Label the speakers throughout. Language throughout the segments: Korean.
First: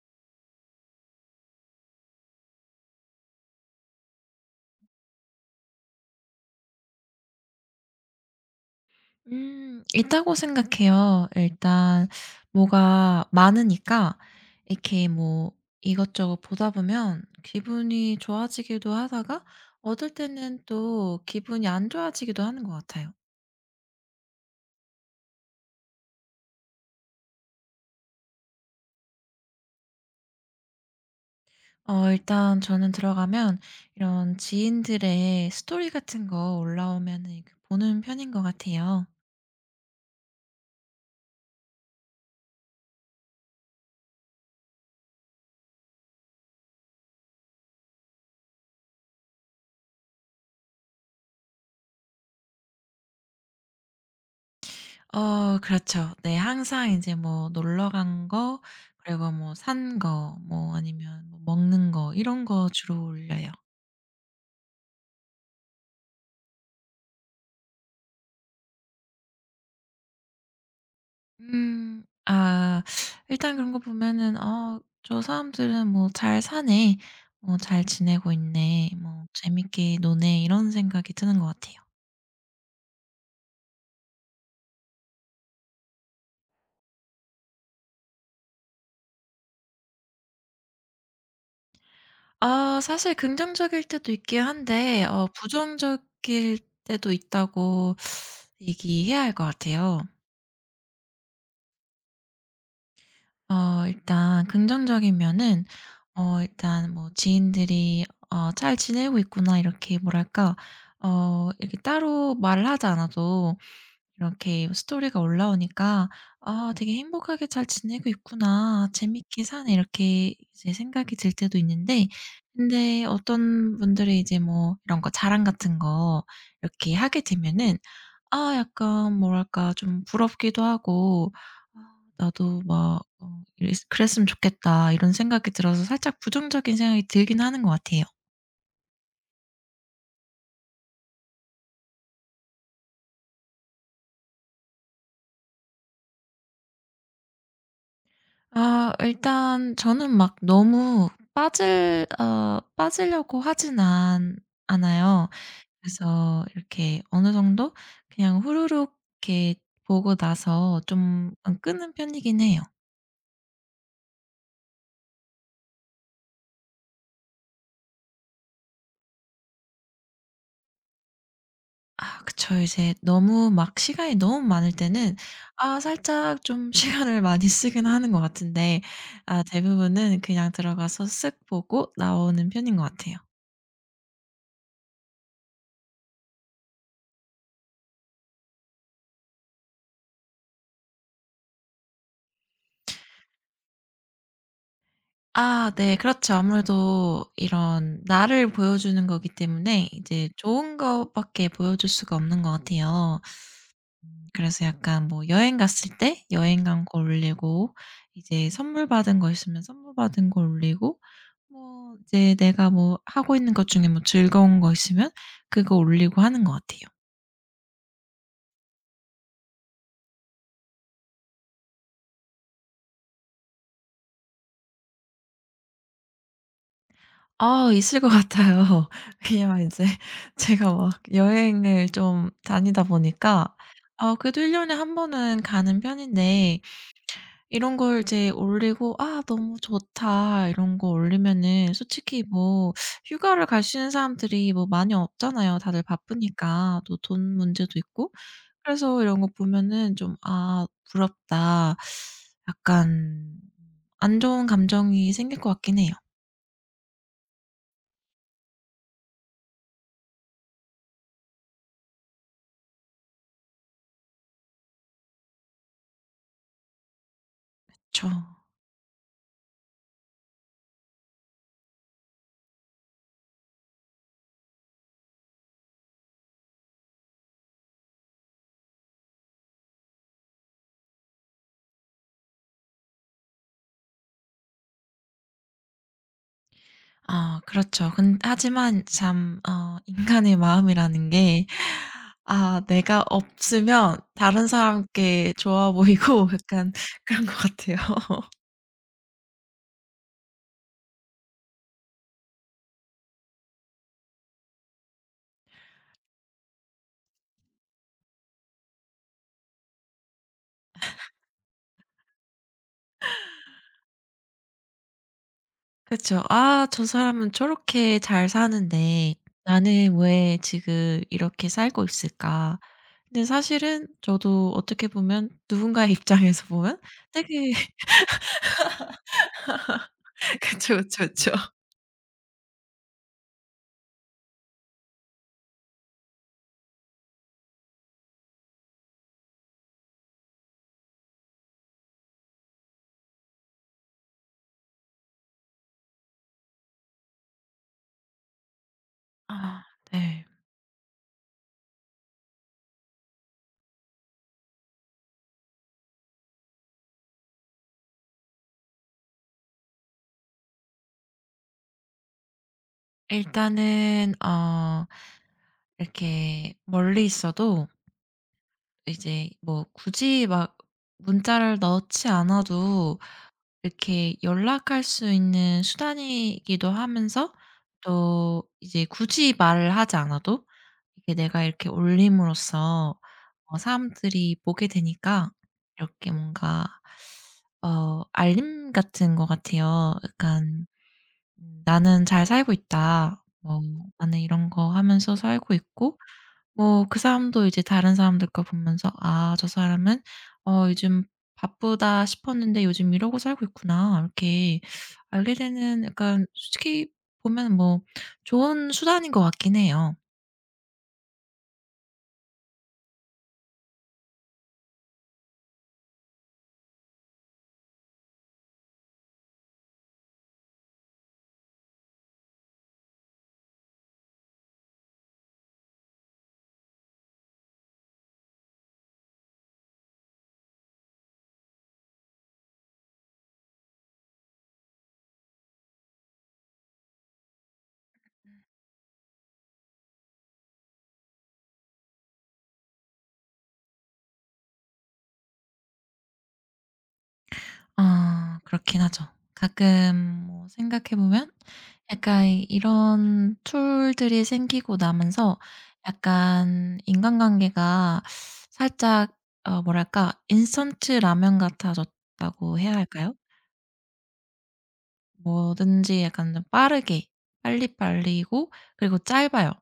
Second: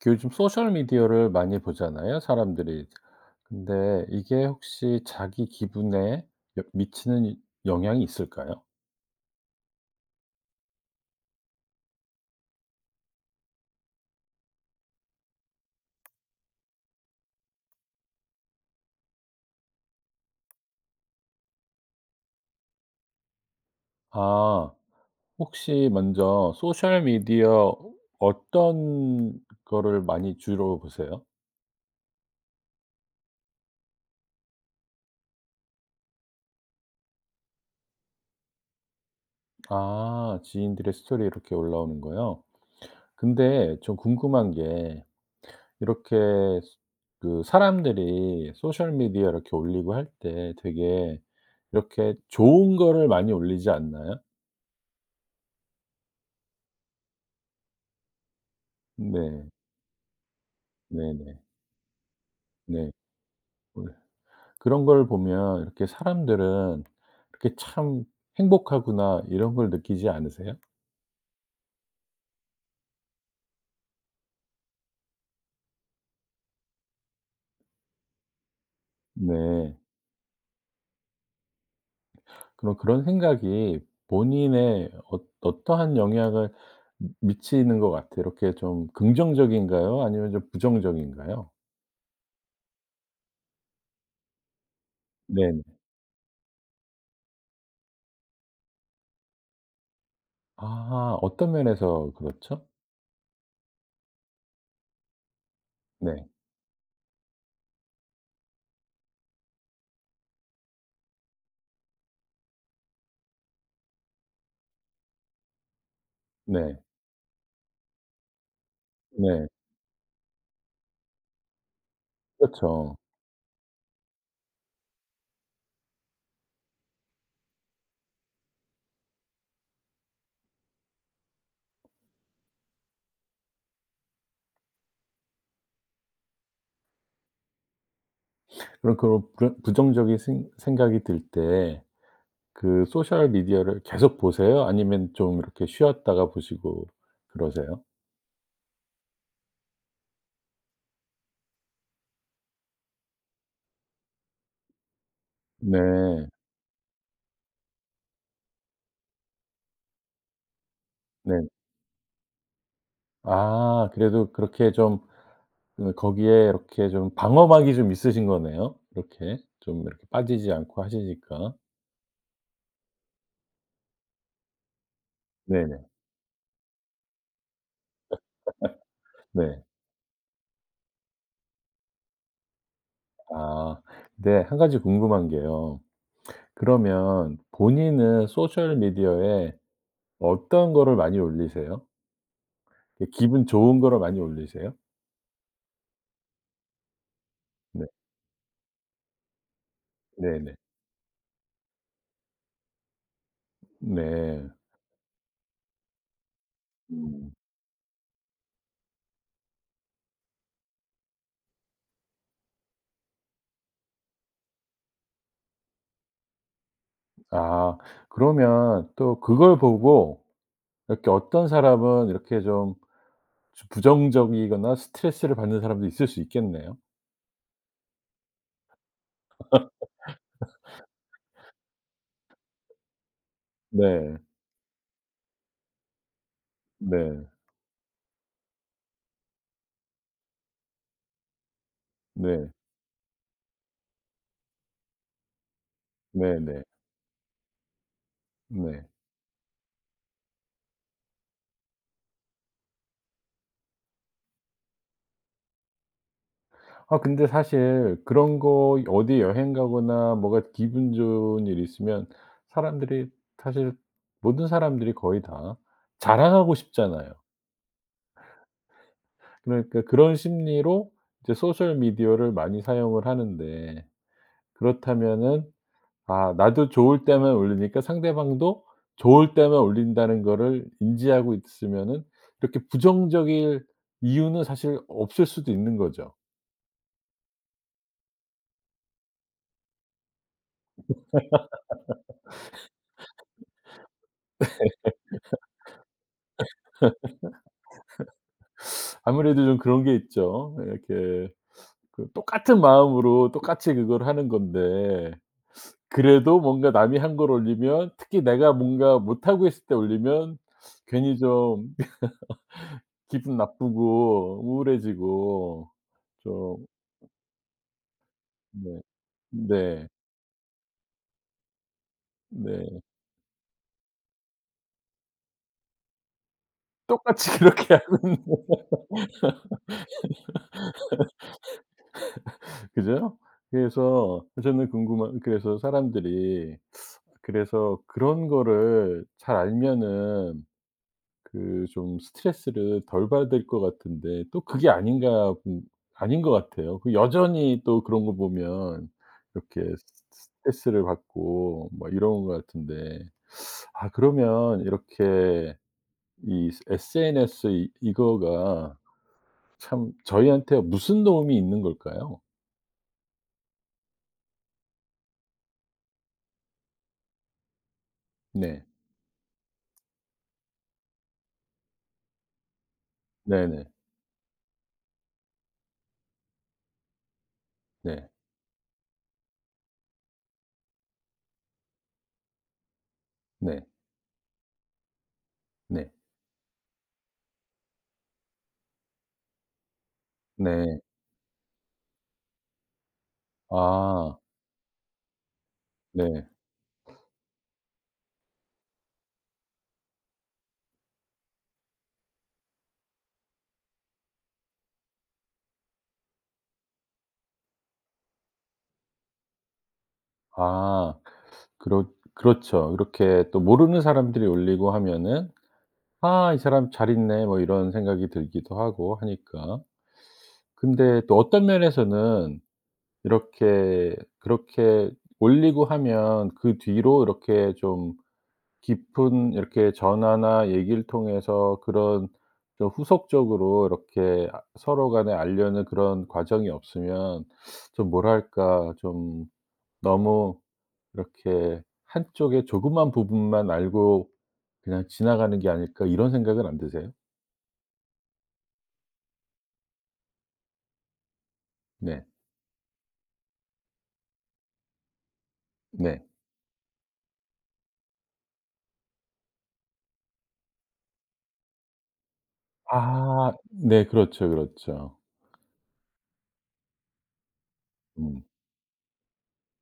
Speaker 1: 그 요즘 소셜 미디어를 많이 보잖아요, 사람들이. 근데 이게 혹시 자기 기분에 여 미치는 영향이 있을까요?
Speaker 2: 있다고 생각해요. 일단 뭐가 많으니까 이렇게 뭐 이것저것 보다 보면 기분이 좋아지기도 하다가 어떨 때는 또 기분이 안 좋아지기도 하는 것 같아요.
Speaker 1: 아 혹시 먼저 소셜 미디어 어떤 거를 많이 주로 보세요?
Speaker 2: 어 일단 저는 들어가면 이런 지인들의 스토리 같은 거 올라오면은 그 보는 편인 것 같아요.
Speaker 1: 아 지인들의 스토리 이렇게 올라오는 거요? 근데 좀 궁금한 게 이렇게 그 사람들이 소셜 미디어 이렇게 올리고 할 때 되게 이렇게 좋은 거를 많이 올리지 않나요?
Speaker 2: 어 그렇죠. 네. 항상 이제 뭐 놀러 간 거, 그리고
Speaker 1: 네.
Speaker 2: 뭐 산 거, 뭐 아니면
Speaker 1: 네네.
Speaker 2: 뭐 먹는 거 이런 거
Speaker 1: 네.
Speaker 2: 주로 올려요.
Speaker 1: 그 그런 걸 보면 이렇게 사람들은 이렇게 '참 행복하구나.' 이런 걸 느끼지 않으세요?
Speaker 2: 음. 아 일단 그런 거 보면은 '어 저 사람들은 뭐 잘 사네. 뭐 잘 지내고 있네. 뭐
Speaker 1: 네.
Speaker 2: 재밌게 노네.' 이런 생각이 드는 것 같아요.
Speaker 1: 그럼 그런 생각이 본인의 어 어떠한 영향을 미 미치는 것 같아요? 이렇게 좀 긍정적인가요? 아니면 좀 부정적인가요?
Speaker 2: 아 사실 긍정적일 때도 있긴 한데 어
Speaker 1: 네네.
Speaker 2: 부정적일 때도 있다고 얘기해야 할 것 같아요.
Speaker 1: 아 어떤 면에서 그렇죠?
Speaker 2: 어 일단 긍정적인 면은,
Speaker 1: 네.
Speaker 2: 어 일단 뭐 지인들이 어 '잘 지내고 있구나.' 이렇게 뭐랄까 어 이렇게 따로 말을 하지 않아도 이렇게 스토리가 올라오니까 '아
Speaker 1: 네.
Speaker 2: 되게 행복하게 잘 지내고 있구나. 재밌게
Speaker 1: 네.
Speaker 2: 사네.' 이렇게 이제 생각이 들 때도 있는데,
Speaker 1: 그렇죠.
Speaker 2: 근데 어떤 분들이 이제 뭐 이런 거 자랑 같은 거 이렇게 하게 되면은 아 약간 뭐랄까 좀 부럽기도 하고 '아 나도 막 어 이랬 그랬으면 좋겠다.' 이런 생각이 들어서 살짝 부정적인 생각이 들긴 하는 것 같아요.
Speaker 1: 그럼 그런 부정적인 생 생각이 들때 그 소셜 미디어를 계속 보세요? 아니면 좀 이렇게 쉬었다가 보시고 그러세요?
Speaker 2: 아 일단 저는 막 너무 빠질 어 빠지려고 하진 않 않아요.
Speaker 1: 네.
Speaker 2: 그래서 이렇게 어느 정도 그냥 후루룩 이렇게 보고 나서 좀
Speaker 1: 네.
Speaker 2: 끄는 편이긴 해요.
Speaker 1: 아 그래도 그렇게 좀 그 거기에 이렇게 좀 방어막이 좀 있으신 거네요. 이렇게 좀 이렇게 빠지지 않고 하시니까.
Speaker 2: 아 그쵸. 이제 너무 막 시간이 너무 많을 때는
Speaker 1: 네네.
Speaker 2: 아 살짝 좀 시간을 많이 쓰긴 하는 것 같은데 아
Speaker 1: 네.
Speaker 2: 대부분은 그냥 들어가서 쓱 보고 나오는 편인 것 같아요.
Speaker 1: 아 네. 한 가지 궁금한 게요. 그러면 본인은 소셜 미디어에 어떤 거를 많이 올리세요? 예 기분 좋은 거를 많이 올리세요?
Speaker 2: 아 네. 그렇죠. 아무래도
Speaker 1: 네.
Speaker 2: 이런 나를 보여주는 거기 때문에 이제
Speaker 1: 네네.
Speaker 2: 좋은 것밖에 보여줄 수가 없는 것 같아요.
Speaker 1: 네.
Speaker 2: 그래서 약간 뭐 여행 갔을 때 여행 간 거
Speaker 1: 음.
Speaker 2: 올리고, 이제 선물 받은 거 있으면 선물 받은 거 올리고, 뭐 이제 내가 뭐 하고 있는 것 중에 뭐 즐거운 거 있으면 그거 올리고 하는 것 같아요.
Speaker 1: 아 그러면 또 그걸 보고 이렇게 어떤 사람은 이렇게 좀 부정적이거나 스트레스를 받는 사람도 있을 수 있겠네요.
Speaker 2: 아 있을 것 같아요. 왜냐면 이제 제가 막 여행을 좀 다니다 보니까, 아
Speaker 1: 네.
Speaker 2: 그래도 1년 년에 한 번은 가는 편인데,
Speaker 1: 네.
Speaker 2: 이런 걸 이제 올리고 '아 너무 좋다.' 이런 거 올리면은 솔직히
Speaker 1: 네.
Speaker 2: 뭐 휴가를 갈 수 있는 사람들이 뭐 많이 없잖아요. 다들
Speaker 1: 네네. 네.
Speaker 2: 바쁘니까 또 돈 문제도 있고.
Speaker 1: 네.
Speaker 2: 그래서 이런 거 보면은 좀 '아 부럽다.' 약간 안 좋은 감정이 생길 것 같긴 해요.
Speaker 1: 아 근데 사실 그런 거 어디 여행 가거나 뭐가 기분 좋은 일 있으면 사람들이 사실 모든 사람들이 거의 다 자랑하고 싶잖아요.
Speaker 2: 그쵸.
Speaker 1: 그러니까 그런 심리로 이제 소셜 미디어를 많이 사용을 하는데 그렇다면은 아 나도 좋을 때만 올리니까 상대방도 좋을 때만 올린다는 거를 인지하고 있으면은 이렇게 부정적일 이유는 사실 없을 수도 있는 거죠.
Speaker 2: 아 그렇죠. 근 하지만 참 어 인간의 마음이라는 게, 아 내가 없으면 다른 사람께 좋아 보이고 약간 그런 것 같아요.
Speaker 1: 아무래도 좀 그런 게 있죠. 이렇게 그 똑같은 마음으로 똑같이 그걸 하는 건데 그래도 뭔가 남이 한 걸 올리면 특히 내가 뭔가 못하고 있을 때 올리면 괜히 좀 기분 나쁘고 우울해지고
Speaker 2: 그렇죠. '아
Speaker 1: 좀
Speaker 2: 저 사람은 저렇게 잘
Speaker 1: 네.
Speaker 2: 사는데
Speaker 1: 네.
Speaker 2: 나는 왜 지금 이렇게 살고 있을까?'
Speaker 1: 네.
Speaker 2: 근데 사실은 저도 어떻게 보면 누군가의 입장에서 보면
Speaker 1: 똑같이
Speaker 2: 되게
Speaker 1: 그렇게 하는
Speaker 2: 그쵸, 그쵸, 그쵸.
Speaker 1: 그죠? 그래서 저는 궁금한 그래서 사람들이 그래서 그런 거를 잘 알면은 그 좀 스트레스를 덜 받을 것 같은데 또 그게 아닌가 본- 아닌 것 같아요. 그 여전히 또 그런 거 보면
Speaker 2: 아
Speaker 1: 이렇게
Speaker 2: 네.
Speaker 1: 스트레스를 받고 뭐 이런 것 같은데 아 그러면 이렇게 이 SNS 이 이거가 참 저희한테 무슨 도움이 있는 걸까요?
Speaker 2: 일단은 어 이렇게 멀리 있어도
Speaker 1: 네.
Speaker 2: 이제 뭐 굳이 막 문자를 넣지 않아도
Speaker 1: 네네.
Speaker 2: 이렇게 연락할 수 있는 수단이기도 하면서,
Speaker 1: 네.
Speaker 2: 또 이제 굳이 말을 하지 않아도 이게 내가 이렇게 올림으로써 어
Speaker 1: 네.
Speaker 2: 사람들이 보게 되니까,
Speaker 1: 네.
Speaker 2: 이렇게 뭔가 어 알림 같은 것 같아요. 약간
Speaker 1: 네.
Speaker 2: '나는 잘 살고 있다.' 뭐
Speaker 1: 아.
Speaker 2: '나는 이런 거 하면서 살고 있고.'
Speaker 1: 네.
Speaker 2: 뭐 그 사람도 이제 다른 사람들 거 보면서 '아 저 사람은 어 요즘 바쁘다.' 싶었는데 '요즘 이러고 살고 있구나.' 이렇게 알게 되는, 약간 솔직히 보면 뭐 좋은 수단인 것 같긴 해요.
Speaker 1: 아. 그렇 그렇죠. 이렇게 또 모르는 사람들이 올리고 하면은 '아 이 사람 잘 있네.' 뭐 이런 생각이 들기도 하고 하니까. 근데 또 어떤 면에서는 이렇게 그렇게 올리고 하면 그 뒤로 이렇게 좀 깊은 이렇게 전화나 얘기를 통해서 그런 좀 후속적으로 이렇게 아 서로 간에 알려는 그런 과정이 없으면 좀 뭐랄까 좀 너무 이렇게 '한쪽의 조그만 부분만 알고 그냥 지나가는 게 아닐까.' 이런 생각은 안 드세요?
Speaker 2: 아 그렇긴 하죠. 가끔 뭐 생각해 보면
Speaker 1: 네.
Speaker 2: 약간 이런 툴들이 생기고 나면서
Speaker 1: 네.
Speaker 2: 약간 인간관계가 살짝 어 뭐랄까 인스턴트 라면 같아졌다고 해야 할까요?
Speaker 1: 아 네. 그렇죠, 그렇죠.
Speaker 2: 뭐든지 약간 좀 빠르게
Speaker 1: 음
Speaker 2: 빨리빨리고 그리고 짧아요.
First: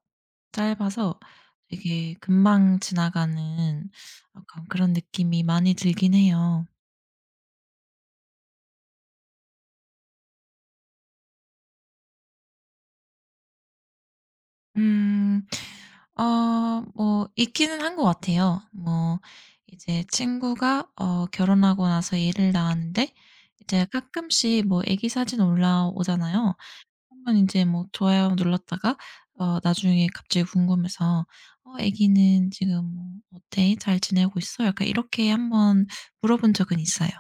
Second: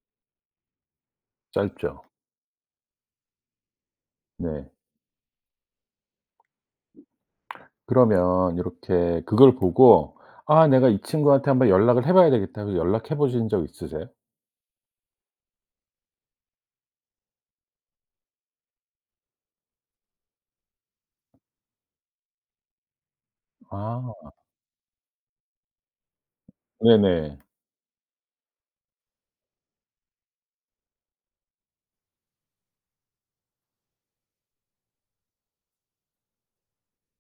Speaker 2: 짧아서
Speaker 1: 짧죠.
Speaker 2: 되게 금방 지나가는 약간
Speaker 1: 네.
Speaker 2: 그런 느낌이 많이 들긴 해요.
Speaker 1: 그러면 이렇게 그걸 보고 '아 내가 이 친구한테 한번 연락을 해 봐야 되겠다.' 해서 연락해 보신 적 있으세요?
Speaker 2: 음. 어 뭐 있기는 한 것 같아요. 뭐 이제 친구가 어 결혼하고 나서 애를 낳았는데 이제
Speaker 1: 아
Speaker 2: 가끔씩 뭐 아기 사진 올라오잖아요. 한번
Speaker 1: 네네.
Speaker 2: 인제 뭐 좋아요 눌렀다가 어 나중에 갑자기 궁금해서 "어 아기는 지금 뭐 어때? 잘 지내고 있어?" 약간 이렇게 한번 물어본 적은 있어요.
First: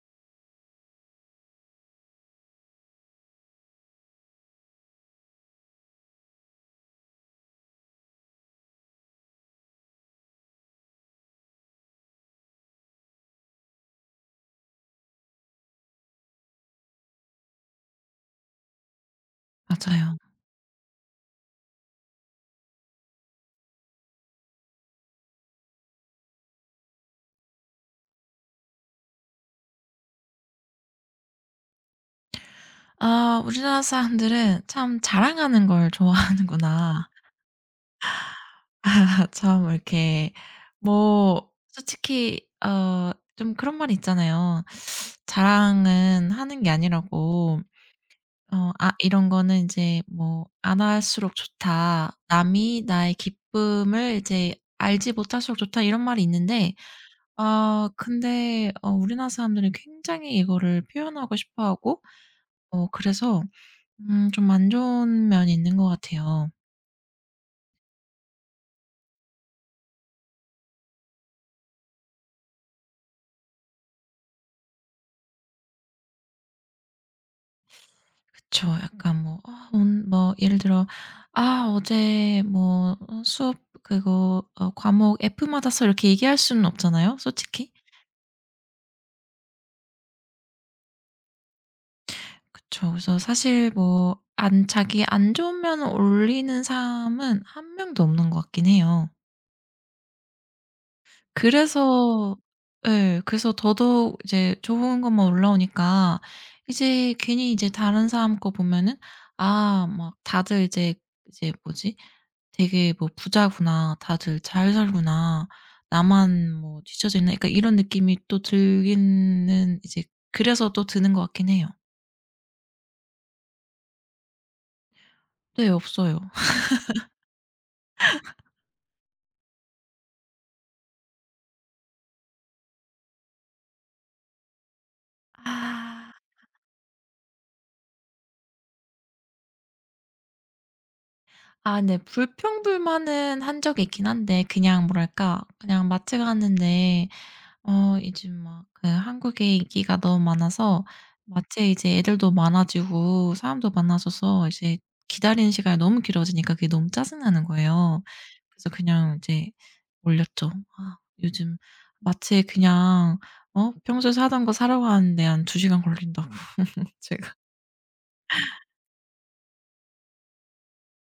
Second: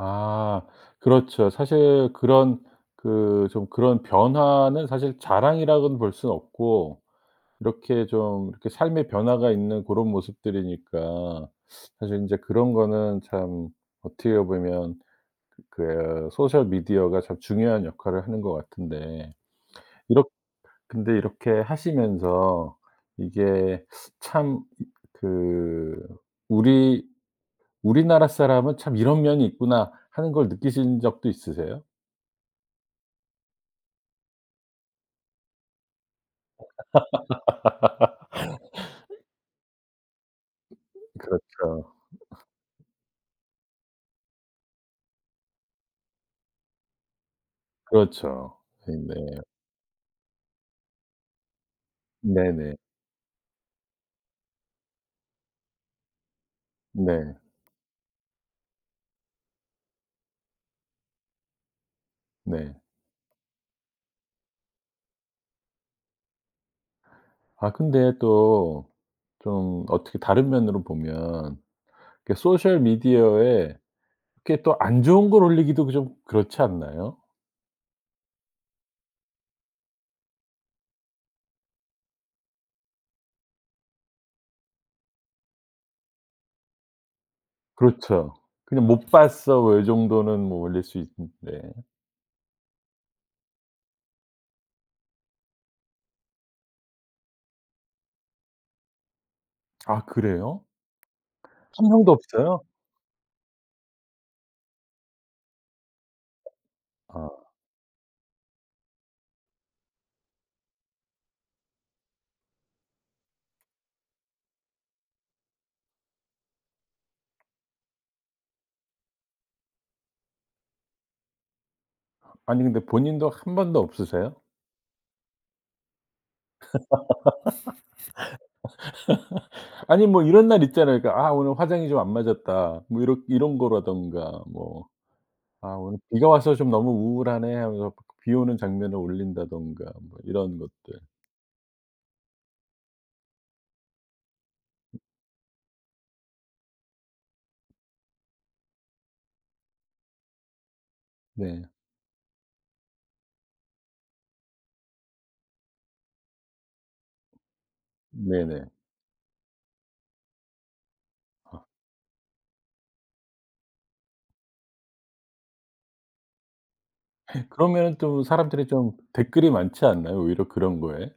Speaker 1: 아 그렇죠. 사실 그런 그 좀 그런 변화는 사실 자랑이라고는 볼 수는 없고 이렇게 좀 이렇게 삶의 변화가 있는 그런 모습들이니까 사실 인제 그런 거는 참 어떻게 보면 그 소셜 미디어가 참 중요한 역할을 하는 것 같은데
Speaker 2: 맞아요.
Speaker 1: 이렇 근데 이렇게 하시면서 이게 참 그 '우리 우리나라 사람은 참 이런 면이 있구나.' 하는 걸 느끼신 적도 있으세요?
Speaker 2: 아 우리나라 사람들은 참 자랑하는 걸 좋아하는구나. 아 참 이렇게 뭐
Speaker 1: 그렇죠.
Speaker 2: 솔직히 어 좀 그런 말이 있잖아요. 자랑은 하는 게 아니라고,
Speaker 1: 그렇죠.
Speaker 2: 어 아
Speaker 1: 네.
Speaker 2: 이런 거는 이제 뭐 '안 할수록 좋다.
Speaker 1: 네네.
Speaker 2: 남이 나의 기쁨을 이제 알지 못할수록 좋다.' 이런 말이 있는데,
Speaker 1: 네.
Speaker 2: 아 근데 어 우리나라 사람들이 굉장히 이거를 표현하고 싶어하고
Speaker 1: 네.
Speaker 2: 어 그래서 좀 안 좋은 면이 있는 것 같아요.
Speaker 1: 아 근데 또 좀 어떻게 다른 면으로 보면 그 소셜 미디어에 이렇게 또 안 좋은 걸 올리기도 그 좀 그렇지 않나요?
Speaker 2: 그쵸. 약간 뭐 어, 온 뭐 예를 들어 "아 어제 뭐 어 수업 그거 어 과목 F 맞았어." 이렇게 얘기할 수는 없잖아요 솔직히.
Speaker 1: 그렇죠. 그냥 "못 봤어." 뭐 요 정도는 뭐 올릴 수 있는데.
Speaker 2: 그쵸. 그래서 사실 뭐 안 자기 안 좋은 면을 올리는 사람은 한 명도 없는 것 같긴 해요.
Speaker 1: 아 그래요? 한 명도
Speaker 2: 그래서
Speaker 1: 없어요?
Speaker 2: 예. 그래서 더더욱 이제 좋은 것만 올라오니까 이제
Speaker 1: 아
Speaker 2: 괜히 이제 다른 사람 거 보면은 '아 막 다들 이제 뭐지? 되게 뭐 부자구나. 다들 잘 살구나. 나만 뭐 뒤처져 있나?' 그러니까 이런 느낌이 또 들기는 이제, 그래서 또 드는 것 같긴 해요.
Speaker 1: 아니 근데 본인도 한 번도 없으세요?
Speaker 2: 네. 없어요.
Speaker 1: 아니 뭐 이런 날 있잖아요. 그러니까 '아 오늘 화장이 좀 안 맞았다.' 뭐 이렇 이런 거라든가 뭐 '아 오늘
Speaker 2: 아.
Speaker 1: 비가 와서 좀 너무 우울하네.' 하면서 비 오는 장면을 올린다든가 뭐 이런 것들.
Speaker 2: 아 네. 불평불만은 한 적이 있긴 한데 그냥 뭐랄까, 그냥 마트 가는데 어이즘막 그 한국의 인기가 너무 많아서
Speaker 1: 네.
Speaker 2: 마트에 이제 애들도 많아지고 사람도 많아져서 이제 기다리는 시간이 너무 길어지니까 그게 너무 짜증나는 거예요.
Speaker 1: 네네.
Speaker 2: 그래서 그냥 이제 올렸죠. '아 요즘 마트에 그냥 어 평소에 사던 거 사러 가는데 한 두 시간 걸린다.'고 제가.
Speaker 1: 그러면은 또 사람들이 좀 댓글이 많지 않나요? 오히려 그런 거에?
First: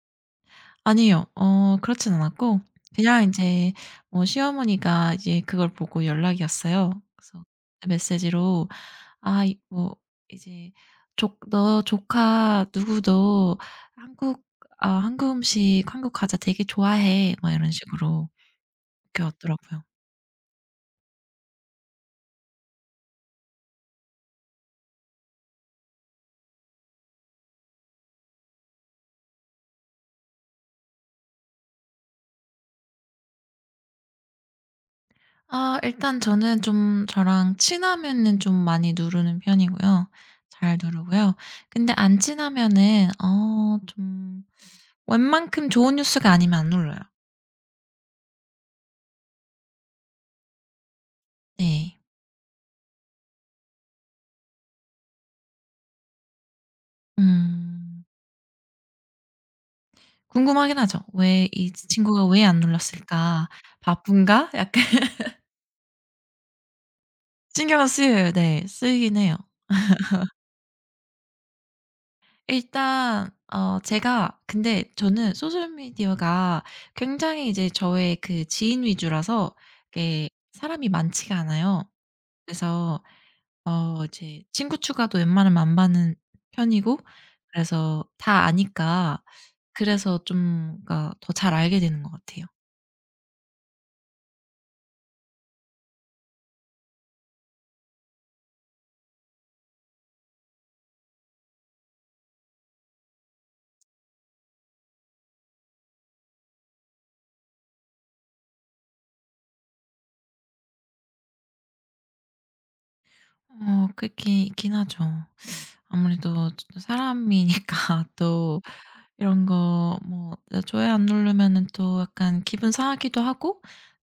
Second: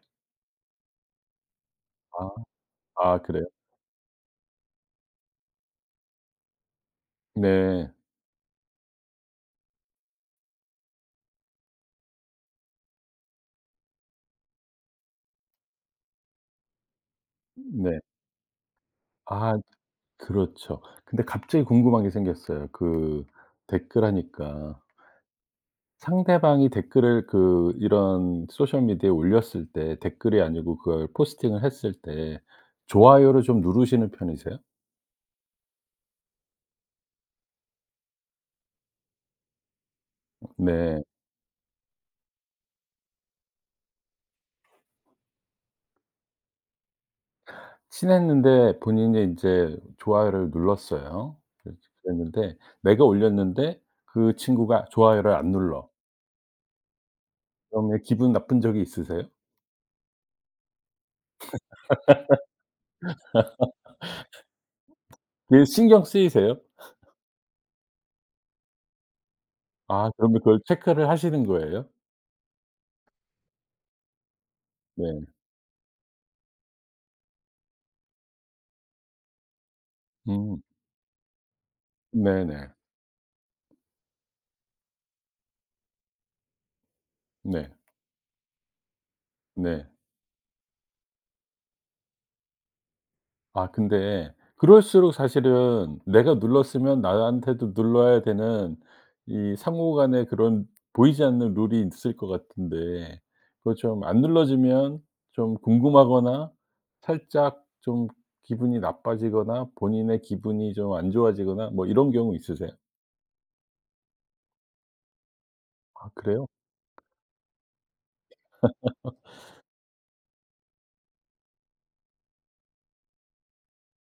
Speaker 2: 아니요. 어 그렇진
Speaker 1: 아
Speaker 2: 않았고
Speaker 1: 아
Speaker 2: 그냥
Speaker 1: 그래요?
Speaker 2: 인제 어 시어머니가 이제 그걸 보고 연락이 왔어요. 그래서
Speaker 1: 네.
Speaker 2: 메시지로 "아 이 뭐 이제 족 너 조카 누구도 한국 아 한국 음식, 한국 과자 되게 좋아해." 막 이런
Speaker 1: 네.
Speaker 2: 식으로 이렇게
Speaker 1: 아
Speaker 2: 왔더라고요.
Speaker 1: 그렇죠. 근데 갑자기 궁금한 게 생겼어요. 그 댓글 하니까. 상대방이 댓글을 그 이런 소셜 미디어에 올렸을 때 댓글이 아니고 그걸 포스팅을 했을 때 좋아요를 좀 누르시는 편이세요?
Speaker 2: 아 일단 저는 좀 저랑 친하면은 좀 많이 누르는 편이고요. 잘
Speaker 1: 네.
Speaker 2: 누르고요. 근데 안 친하면은 어 좀 웬만큼 좋은 뉴스가 아니면 안 눌러요.
Speaker 1: 친했는데 본인이 이제 좋아요를 눌렀어요. 그래서
Speaker 2: 네.
Speaker 1: 그랬는데 내가 올렸는데 그 친구가 좋아요를 안 눌러. 그러면
Speaker 2: 음.
Speaker 1: 기분 나쁜 적이 있으세요?
Speaker 2: 궁금하긴 하죠. '왜 이 친구가 왜 안 눌렀을까? 바쁜가?' 약간
Speaker 1: 그게 신경 쓰이세요?
Speaker 2: 신경 쓰여요. 네. 쓰이긴 해요.
Speaker 1: 아 그러면 그걸 체크를 하시는 거예요?
Speaker 2: 일단 어 제가, 근데
Speaker 1: 네.
Speaker 2: 저는 소셜 미디어가 굉장히 이제 저의 그 지인 위주라서 이게
Speaker 1: 음.
Speaker 2: 사람이 많지가 않아요.
Speaker 1: 네네.
Speaker 2: 그래서 어 이제 친구 추가도 웬만하면 안 받는 편이고
Speaker 1: 네.
Speaker 2: 그래서 다 아니까
Speaker 1: 네.
Speaker 2: 그래서 좀, 그러니까 더 잘 알게 되는 것 같아요.
Speaker 1: 아 근데 그럴수록 사실은 내가 눌렀으면 나한테도 눌러야 되는 이 상호 간의 그런 보이지 않는 룰이 있을 것 같은데 그거 좀 안 눌러지면 좀 궁금하거나 살짝 좀 기분이 나빠지거나 본인의 기분이 좀 안 좋아지거나 뭐 이런 경우 있으세요?
Speaker 2: 어 그렇긴 있긴 하죠.
Speaker 1: 아 그래요?
Speaker 2: 아무래도 또 사람이니까 또 이런 거 뭐 좋아요 안 누르면은 또 약간 기분 상하기도 하고,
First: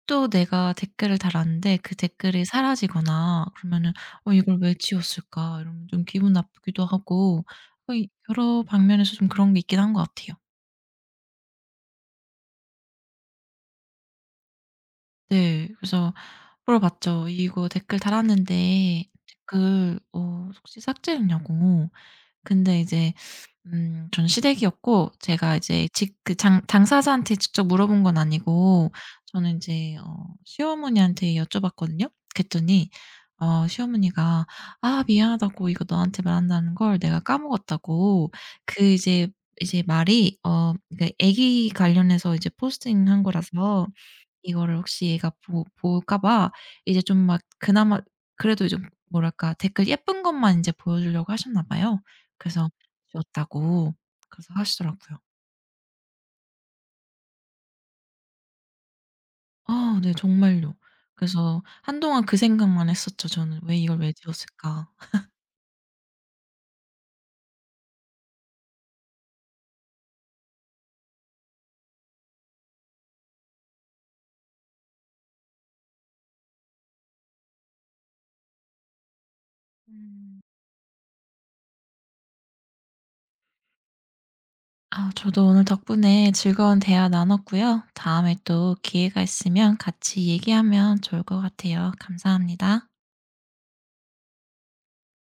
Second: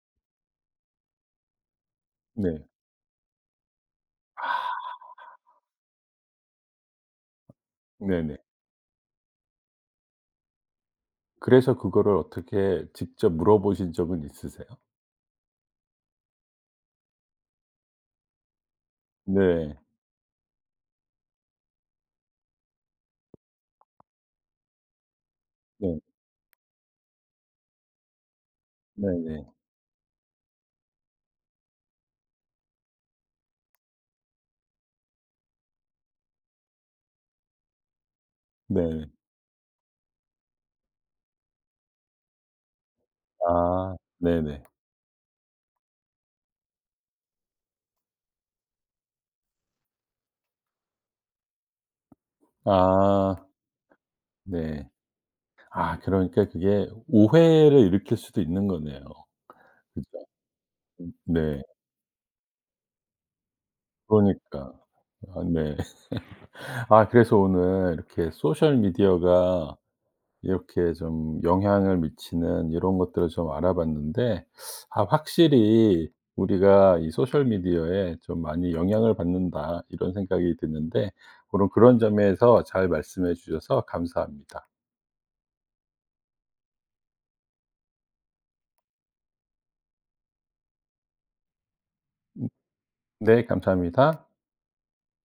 Speaker 2: 또 내가 댓글을 달았는데 그 댓글이
Speaker 1: 네.
Speaker 2: 사라지거나 그러면은 '어 이걸 왜 지웠을까?' 이러면 좀 기분 나쁘기도 하고 어 이
Speaker 1: 네네.
Speaker 2: 여러 방면에서 좀 그런 게 있긴 한 것 같아요.
Speaker 1: 그래서 그거를 어떻게 직접 물어보신 적은 있으세요?
Speaker 2: 네. 그래서 물어봤죠. "이거 댓글 달았는데
Speaker 1: 네.
Speaker 2: 댓글 어 혹시 삭제했냐."고. 근데 이제 전 시댁이었고, 제가 이제
Speaker 1: 네.
Speaker 2: 직 그 장 당사자한테 직접 물어본 건 아니고
Speaker 1: 네네.
Speaker 2: 저는 인제 어 시어머니한테 여쭤봤거든요. 그랬더니 어 시어머니가 "아 미안하다고, 이거 너한테 말한다는 걸 내가 까먹었다."고. 그
Speaker 1: 네.
Speaker 2: 이제 이제 말이 어, 그러니까 아기 관련해서 이제 포스팅한 거라서
Speaker 1: 아 네네.
Speaker 2: 이거를 혹시 얘가 보 볼까 봐 이제 좀 막 그나마 그래도 좀 뭐랄까 댓글 예쁜 것만 인제 보여주려고 하셨나 봐요. 그래서
Speaker 1: 아.
Speaker 2: 지웠다고 그래서
Speaker 1: 네.
Speaker 2: 하시더라고요.
Speaker 1: 아 그러니까 그게 오해를 일으킬 수도 있는 거네요.
Speaker 2: 아
Speaker 1: 그죠?
Speaker 2: 네 정말요.
Speaker 1: 네.
Speaker 2: 그래서 한동안 그 생각만 했었죠 저는. '왜 이걸 왜
Speaker 1: 그러니까.
Speaker 2: 지웠을까?'
Speaker 1: 아 네. 아 그래서 오늘 이렇게 소셜 미디어가 이렇게 좀 영향을 미치는 이런 것들을 좀 알아봤는데 아 확실히 우리가 이 '소셜 미디어에 좀 많이 영향을 받는다.' 이런
Speaker 2: 음.
Speaker 1: 생각이 드는데 오늘 그런 점에서 잘 말씀해 주셔서 감사합니다.
Speaker 2: 아 저도 오늘 덕분에 즐거운 대화 나눴고요. 다음에 또 기회가 있으면 같이 얘기하면 좋을 것 같아요.
Speaker 1: 음
Speaker 2: 감사합니다.
Speaker 1: 네 감사합니다.